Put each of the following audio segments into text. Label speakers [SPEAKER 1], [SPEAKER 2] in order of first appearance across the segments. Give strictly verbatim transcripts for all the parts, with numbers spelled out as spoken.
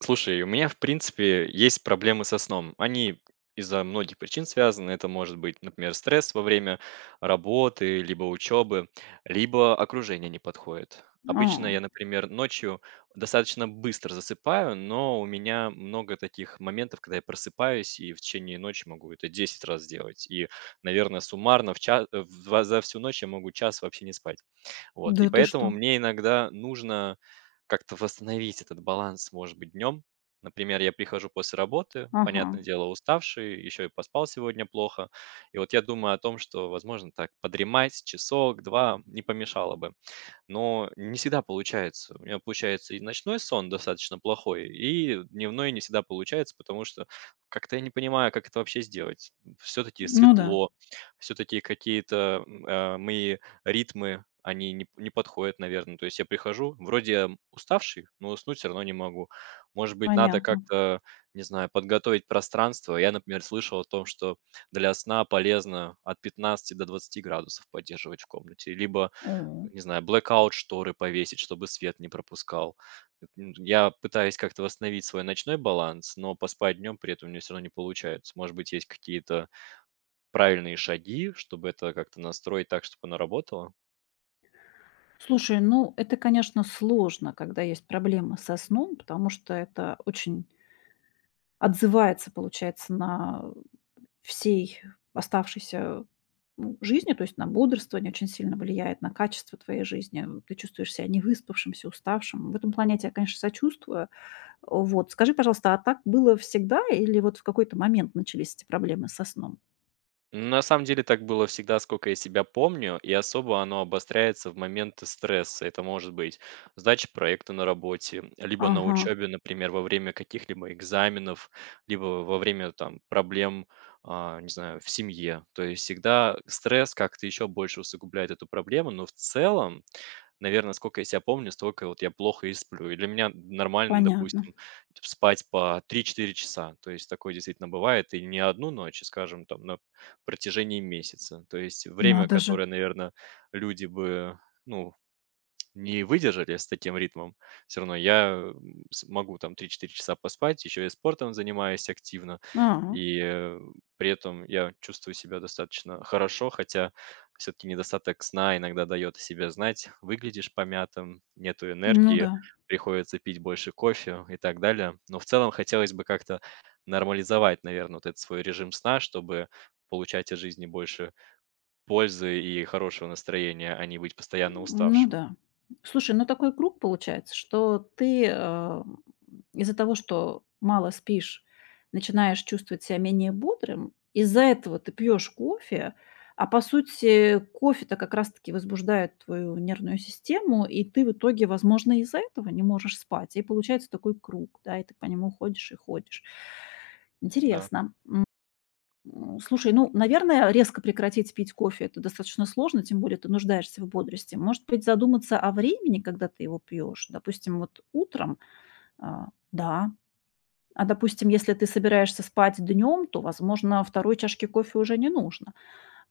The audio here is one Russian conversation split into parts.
[SPEAKER 1] Слушай, у меня, в принципе, есть проблемы со сном. Они из-за многих причин связаны. Это может быть, например, стресс во время работы либо учебы, либо окружение не подходит. Обычно
[SPEAKER 2] А,
[SPEAKER 1] я, например, ночью достаточно быстро засыпаю, но у меня много таких моментов, когда я просыпаюсь и в течение ночи могу это десять раз сделать. И, наверное, суммарно в час, за всю ночь я могу час вообще не спать. Вот.
[SPEAKER 2] да
[SPEAKER 1] И
[SPEAKER 2] ты
[SPEAKER 1] поэтому
[SPEAKER 2] что?
[SPEAKER 1] мне иногда нужно как-то восстановить этот баланс, может быть, днем. Например, я прихожу после работы,
[SPEAKER 2] Ага.
[SPEAKER 1] понятное дело, уставший, еще и поспал сегодня плохо. И вот я думаю о том, что, возможно, так подремать часок-два не помешало бы. Но не всегда получается. У меня получается и ночной сон достаточно плохой, и дневной не всегда получается, потому что как-то я не понимаю, как это вообще сделать. Все-таки
[SPEAKER 2] Ну да,
[SPEAKER 1] светло, все-таки какие-то м, э, мои ритмы, они не не подходят, наверное. То есть я прихожу, вроде я уставший, но уснуть все равно не могу. Может быть, надо
[SPEAKER 2] понятно.
[SPEAKER 1] как-то, не знаю, подготовить пространство. Я, например, слышал о том, что для сна полезно от пятнадцати до двадцати градусов поддерживать в комнате, либо,
[SPEAKER 2] О.
[SPEAKER 1] не знаю, blackout шторы повесить, чтобы свет не пропускал. Эт Я пытаюсь как-то восстановить свой ночной баланс, но поспать днем при этом у меня всё равно не получается. Может быть, есть какие-то правильные шаги, чтобы это как-то настроить так, чтобы оно работало?
[SPEAKER 2] Слушай, ну это, конечно, сложно, когда есть проблемы со сном, потому что это очень отзывается, получается, на всей оставшейся, ну, жизни, то есть на бодрствование очень сильно влияет, на качество твоей жизни. Ты чувствуешь себя невыспавшимся, уставшим. В этом плане я тебя, конечно, сочувствую. Вот, скажи, пожалуйста, а так было всегда или вот в какой-то момент начались эти проблемы со сном?
[SPEAKER 1] На самом деле так было всегда, сколько я себя помню, и особо оно обостряется в моменты стресса. Это может быть сдача проекта на работе, либо на
[SPEAKER 2] Ага,
[SPEAKER 1] учебе, например, во время каких-либо экзаменов, либо во время там проблем, а, не знаю, в семье. То есть всегда стресс как-то еще больше усугубляет эту проблему, но в целом, наверное, сколько я себя помню, столько вот я плохо и сплю. И для меня нормально,
[SPEAKER 2] понятно.
[SPEAKER 1] допустим, спать по три-четыре часа. То есть такое действительно бывает, и не одну ночь, а, скажем, там на протяжении месяца. То есть время,
[SPEAKER 2] Надо же.
[SPEAKER 1] которое, наверное, люди бы, ну, не выдержали с таким ритмом. Все равно я, м, с могу там три-четыре часа поспать, еще и спортом занимаюсь активно,
[SPEAKER 2] А,
[SPEAKER 1] и, э, при этом я чувствую себя достаточно хорошо, хотя все таки недостаток сна иногда дает о себе знать. Выглядишь помятым, нету
[SPEAKER 2] ну
[SPEAKER 1] энергии,
[SPEAKER 2] да,
[SPEAKER 1] приходится пить больше кофе и так далее. Но в целом хотелось бы как-то нормализовать, наверное, вот этот свой режим сна, чтобы получать от жизни больше пользы и хорошего настроения, а не быть постоянно
[SPEAKER 2] ну
[SPEAKER 1] уставшим.
[SPEAKER 2] да. Слушай, ну такой круг получается, что ты, э, из-за того, что мало спишь, начинаешь чувствовать себя менее бодрым. Из-за этого ты пьешь кофе, а по сути кофе-то как раз-таки возбуждает твою нервную систему, и ты в итоге, возможно, из-за этого не можешь спать. И получается такой круг, да, и ты по нему ходишь и ходишь.
[SPEAKER 1] Да.
[SPEAKER 2] Интересно. М, слушай, ну, наверное, резко прекратить пить кофе — это достаточно сложно, тем более ты нуждаешься в бодрости. Может быть, задуматься о времени, когда ты его пьешь. Допустим, вот утром, а, да. А, допустим, если ты собираешься спать днем, то, возможно, второй чашки кофе уже не нужно.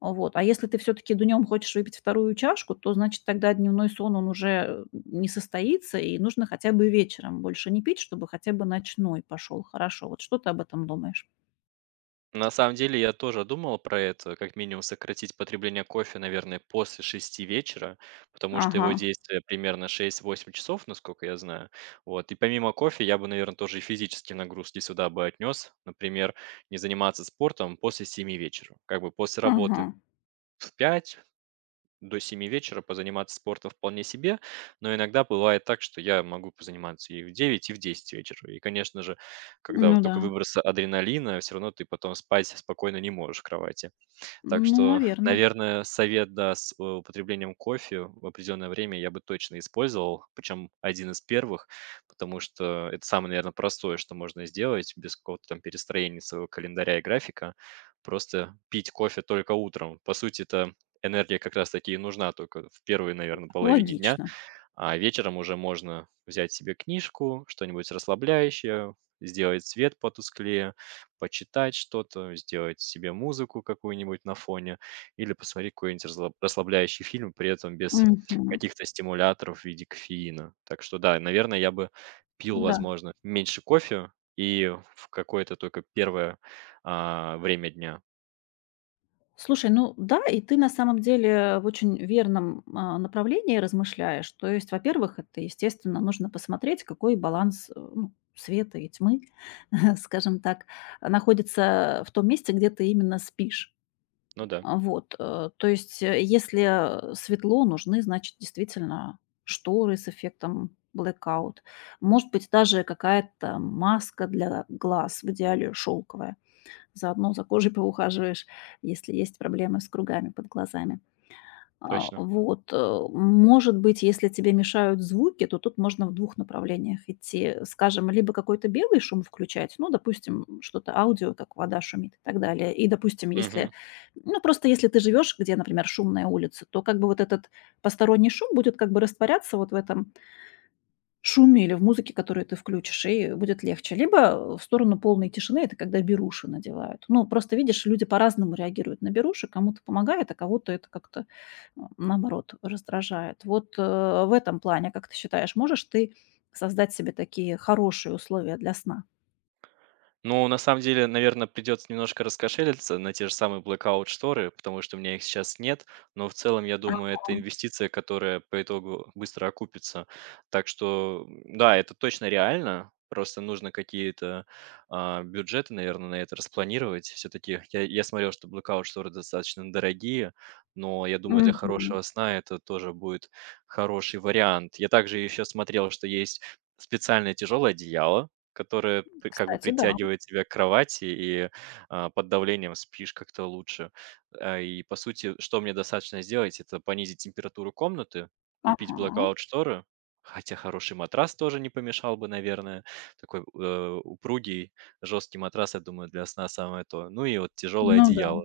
[SPEAKER 2] Вот. А если ты все-таки днем хочешь выпить вторую чашку, то, значит, тогда дневной сон, он уже э, не состоится, и нужно хотя бы вечером больше не пить, чтобы хотя бы ночной пошел хорошо. Вот что ты об этом думаешь?
[SPEAKER 1] На самом деле я тоже думал про это, как минимум сократить потребление кофе, наверное, после шести вечера, потому что
[SPEAKER 2] Ага,
[SPEAKER 1] его действие примерно шесть-восемь часов, насколько я знаю. Вот. И помимо кофе я бы, наверное, тоже и физические нагрузки сюда бы отнес. Например, не заниматься спортом после семи вечера. Как бы после работы
[SPEAKER 2] ага.
[SPEAKER 1] в пять до семи вечера позаниматься спортом вполне себе, но иногда бывает так, что я могу позаниматься и в девять, и в десять вечера. И, конечно же, когда вот
[SPEAKER 2] Ну да.
[SPEAKER 1] только выбросы адреналина, все равно ты потом спать спокойно не можешь в кровати. Так
[SPEAKER 2] Ну,
[SPEAKER 1] что,
[SPEAKER 2] наверное,
[SPEAKER 1] наверное, совет, да, с э, употреблением кофе в определенное время я бы точно использовал, причем один из первых, потому что это самое, наверное, простое, что можно сделать без какого-то там перестроения своего календаря и графика. Просто пить кофе только утром. По сути, это энергия как раз-таки и нужна только в первой, наверное, половине дня,
[SPEAKER 2] логично.
[SPEAKER 1] а вечером уже можно взять себе книжку, что-нибудь расслабляющее, сделать свет потусклее, почитать что-то, сделать себе музыку какую-нибудь на фоне или посмотреть какой-нибудь разлаб- расслабляющий фильм, при этом без
[SPEAKER 2] Мгм.
[SPEAKER 1] каких-то стимуляторов в виде кофеина. Так что да, наверное, я бы пил,
[SPEAKER 2] Да.
[SPEAKER 1] возможно, меньше кофе и в какое-то только первое а, время дня.
[SPEAKER 2] Слушай, ну да, и ты на самом деле в очень верном, а, направлении размышляешь. То есть, во-первых, это, естественно, нужно посмотреть, какой баланс, э, ну, света и тьмы, скажем так, находится в том месте, где ты именно спишь.
[SPEAKER 1] Ну да,
[SPEAKER 2] А, вот, э, то есть, э, если, э, светло, нужны, значит, действительно шторы с эффектом blackout. Может быть, даже какая-то маска для глаз, в идеале шелковая. Заодно за кожей поухаживаешь, если есть проблемы с кругами под глазами. А,
[SPEAKER 1] точно.
[SPEAKER 2] вот, э, может быть, если тебе мешают звуки, то тут можно в двух направлениях идти. Скажем, либо какой-то белый шум включать, ну, допустим, что-то аудио, как вода шумит и так далее. И, допустим, если,
[SPEAKER 1] Мгм.
[SPEAKER 2] ну, просто если ты живешь, где, например, шумная улица, то как бы вот этот посторонний шум будет как бы растворяться вот в этом шуме или в музыке, которую ты включишь, и будет легче. Либо в сторону полной тишины — это когда беруши надевают. Ну, просто, видишь, люди по-разному реагируют на беруши. Кому-то помогает, а кого-то это как-то, м, наоборот, раздражает. Вот, э, в этом плане, как ты считаешь, можешь ты создать себе такие хорошие условия для сна?
[SPEAKER 1] Ну, на самом деле, наверное, придется немножко раскошелиться на те же самые blackout-шторы, потому что у меня их сейчас нет, но в целом, я думаю, это инвестиция, которая по итогу быстро окупится. Так что, м, да, это точно реально, просто нужно какие-то, а, бюджеты, наверное, на это распланировать. Все-таки я я смотрел, что blackout-шторы достаточно дорогие, но я думаю, для
[SPEAKER 2] Мгм.
[SPEAKER 1] хорошего сна это тоже будет хороший вариант. Я также еще смотрел, что есть специальное тяжелое одеяло, которая п как бы
[SPEAKER 2] Кстати, да.
[SPEAKER 1] притягивает тебя к кровати и, а, под давлением спишь как-то лучше. А, и по сути, что мне достаточно сделать — это понизить температуру комнаты, купить
[SPEAKER 2] Ага.
[SPEAKER 1] блэкаут-шторы, хотя хороший матрас тоже не помешал бы, наверное. Такой, э, упругий, жесткий матрас, я думаю, для сна самое то. Ну и вот тяжелое
[SPEAKER 2] Ну да,
[SPEAKER 1] одеяло.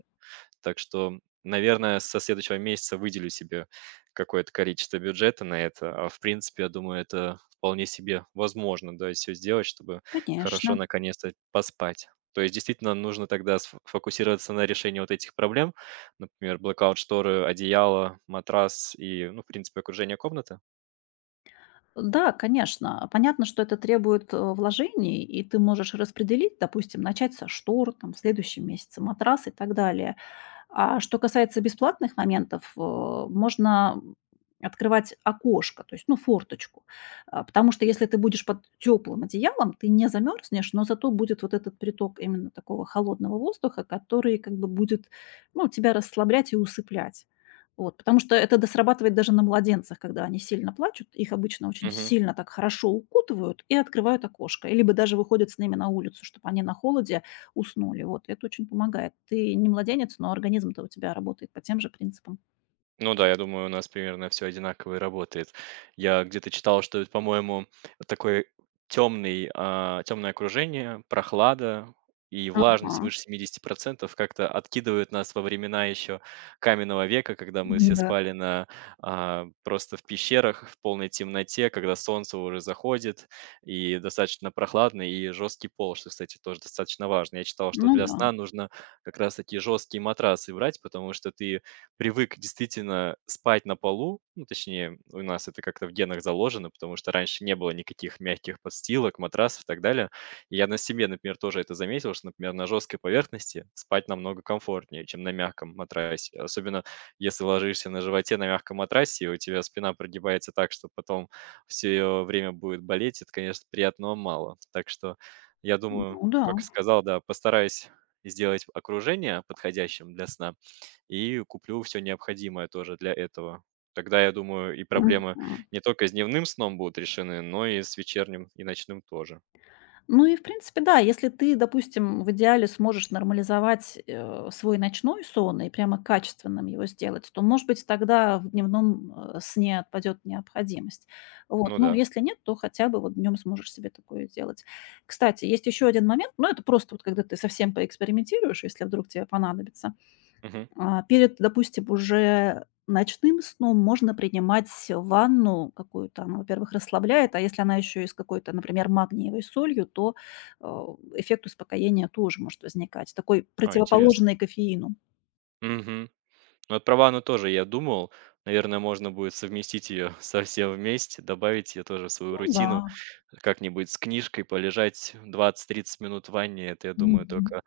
[SPEAKER 1] Так что, наверное, со следующего месяца выделю себе какое-то количество бюджета на это. А в принципе, я думаю, это вполне себе возможно, да, все сделать, чтобы хорошо
[SPEAKER 2] конечно.
[SPEAKER 1] наконец-то поспать. То есть действительно нужно тогда сф- фокусироваться на решении вот этих проблем, например, blackout шторы, одеяло, матрас и, ну, в принципе, окружение комнаты.
[SPEAKER 2] Да, конечно. Понятно, что это требует э, вложений, и ты можешь распределить, допустим, начать со штор, там, в следующем месяце матрас и так далее. А что касается бесплатных моментов, э, можно открывать окошко, то есть, ну, форточку. А, потому что если ты будешь под теплым одеялом, ты не замерзнешь, но зато будет вот этот приток именно такого холодного воздуха, который как бы будет, ну, тебя расслаблять и усыплять. Вот, потому что это досрабатывает даже на младенцах, когда они сильно плачут. Их обычно очень
[SPEAKER 1] Мгм.
[SPEAKER 2] сильно так хорошо укутывают и открывают окошко. И либо даже выходят с ними на улицу, чтобы они на холоде уснули. Вот это очень помогает. Ты не младенец, но организм-то у тебя работает по тем же принципам.
[SPEAKER 1] Ну да, я думаю, у нас примерно все одинаково и работает. Я где-то читал, что это, по-моему, вот такой темный, а, темное окружение, прохлада и влажность
[SPEAKER 2] Ага.
[SPEAKER 1] выше семидесяти процентов как-то откидывают нас во времена еще каменного века, когда мы
[SPEAKER 2] Ну
[SPEAKER 1] все
[SPEAKER 2] да.
[SPEAKER 1] спали на, а, просто в пещерах, в полной темноте, когда солнце уже заходит, и достаточно прохладно, и жесткий пол, что, кстати, тоже достаточно важно. Я читал, что
[SPEAKER 2] Ну
[SPEAKER 1] для
[SPEAKER 2] да.
[SPEAKER 1] сна нужно как раз таки жесткие матрасы брать, потому что ты привык действительно спать на полу. Ну, точнее, у нас это как-то в генах заложено, потому что раньше не было никаких мягких подстилок, матрасов и так далее. И я на себе, например, тоже это заметил, что, например, на жесткой поверхности спать намного комфортнее, чем на мягком матрасе. Особенно если ложишься на животе на мягком матрасе, и у тебя спина прогибается так, что потом все время будет болеть, это, конечно, приятного мало. Так что я думаю,
[SPEAKER 2] Ну да.
[SPEAKER 1] как и сказал, да, постараюсь сделать окружение подходящим для сна и куплю все необходимое тоже для этого. Тогда, я думаю, и проблемы
[SPEAKER 2] Мгм.
[SPEAKER 1] не только с дневным сном будут решены, но и с вечерним и ночным тоже.
[SPEAKER 2] Ну и, в принципе, да, если ты, допустим, в идеале сможешь нормализовать, э, свой ночной сон и прямо качественным его сделать, то, может быть, тогда в дневном, э, сне отпадет необходимость. Вот.
[SPEAKER 1] Ну
[SPEAKER 2] Ну,
[SPEAKER 1] да.
[SPEAKER 2] если нет, то хотя бы вот днем сможешь себе такое делать. Кстати, есть еще один момент, но это просто вот когда ты совсем поэкспериментируешь, если вдруг тебе понадобится.
[SPEAKER 1] Мгм.
[SPEAKER 2] А, перед, допустим, уже ночным сном можно принимать ванну какую-то. Она, во-первых, расслабляет, а если она еще и с какой-то, например, магниевой солью, то, э, эффект успокоения тоже может возникать, такой
[SPEAKER 1] А, интересно.
[SPEAKER 2] противоположный кофеину.
[SPEAKER 1] Мгм. Ну, вот про ванну тоже я думал. Наверное, можно будет совместить ее со всем вместе, добавить ее тоже в свою
[SPEAKER 2] Ну да.
[SPEAKER 1] рутину. Как-нибудь с книжкой полежать двадцать тридцать минут в ванне, это, я думаю,
[SPEAKER 2] Мгм.
[SPEAKER 1] только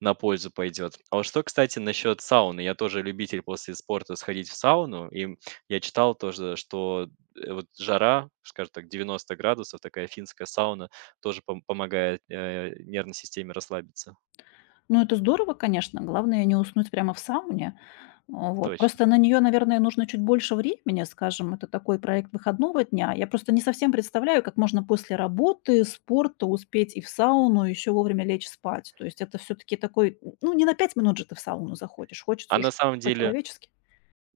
[SPEAKER 1] на пользу пойдет. А вот что, кстати, насчет сауны? Я тоже любитель после спорта сходить в сауну. И я читал тоже, что э, вот жара, скажем так, девяносто градусов, такая финская сауна, тоже пом- помогает э, нервной системе расслабиться.
[SPEAKER 2] Ну, это здорово, конечно. Главное не уснуть прямо в сауне. А, вот.
[SPEAKER 1] Точно.
[SPEAKER 2] Просто на нее, наверное, нужно чуть больше времени, скажем, это такой проект выходного дня. Я просто не совсем представляю, как можно после работы, спорта успеть и в сауну, еще вовремя лечь спать. То есть это все-таки такой, ну, не на пять минут же ты в сауну заходишь,
[SPEAKER 1] А
[SPEAKER 2] хочется
[SPEAKER 1] на
[SPEAKER 2] уж
[SPEAKER 1] самом деле
[SPEAKER 2] по-человечески.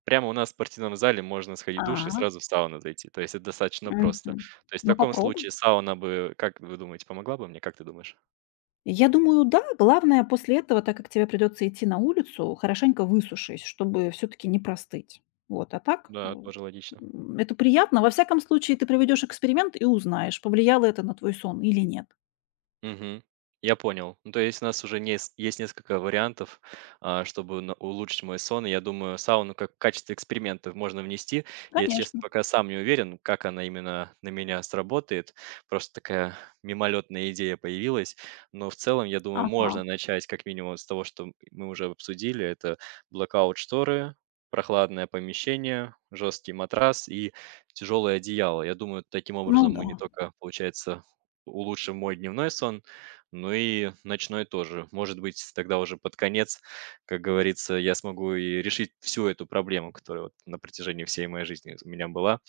[SPEAKER 1] прямо у нас в спортивном зале можно сходить в душ
[SPEAKER 2] А,
[SPEAKER 1] и сразу в сауну зайти. То есть это достаточно просто.
[SPEAKER 2] мгм.
[SPEAKER 1] То есть в
[SPEAKER 2] Ну
[SPEAKER 1] таком случае
[SPEAKER 2] попробуй.
[SPEAKER 1] сауна бы, как вы думаете, помогла бы мне? Как ты думаешь?
[SPEAKER 2] Я думаю, да. Главное, после этого, так как тебе придется идти на улицу, хорошенько высушись, чтобы все-таки не простыть. Вот. А так
[SPEAKER 1] Да,
[SPEAKER 2] м,
[SPEAKER 1] тоже логично.
[SPEAKER 2] м, это приятно. Во всяком случае, ты проведешь эксперимент и узнаешь, повлияло это на твой сон или нет.
[SPEAKER 1] Мгм. Я понял. Ну, то есть у нас уже нес- есть несколько вариантов, а, чтобы на- улучшить мой сон. И я думаю, сауну как в качестве экспериментов можно внести. Я, если честно,
[SPEAKER 2] Конечно.
[SPEAKER 1] пока сам не уверен, как она именно на меня сработает. Просто такая мимолетная идея появилась. Но в целом, я думаю,
[SPEAKER 2] Ага.
[SPEAKER 1] можно начать как минимум с того, что мы уже обсудили. Это блокаут шторы, прохладное помещение, жесткий матрас и тяжелое одеяло. Я думаю, таким
[SPEAKER 2] Ну
[SPEAKER 1] образом
[SPEAKER 2] да,
[SPEAKER 1] мы не только, получается, улучшим мой дневной сон, ну и ночной тоже. Может быть, тогда уже под конец, как говорится, я смогу и решить всю эту проблему, которая вот на протяжении всей моей жизни у меня была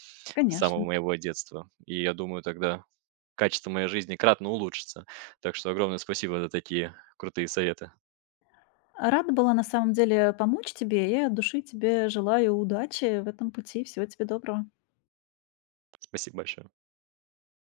[SPEAKER 1] с самого
[SPEAKER 2] конечно.
[SPEAKER 1] моего детства. И я думаю, тогда качество моей жизни кратно улучшится. Так что огромное спасибо за такие крутые советы.
[SPEAKER 2] Рада была на самом деле помочь тебе и от души тебе желаю удачи в этом пути. Всего тебе доброго.
[SPEAKER 1] Спасибо большое.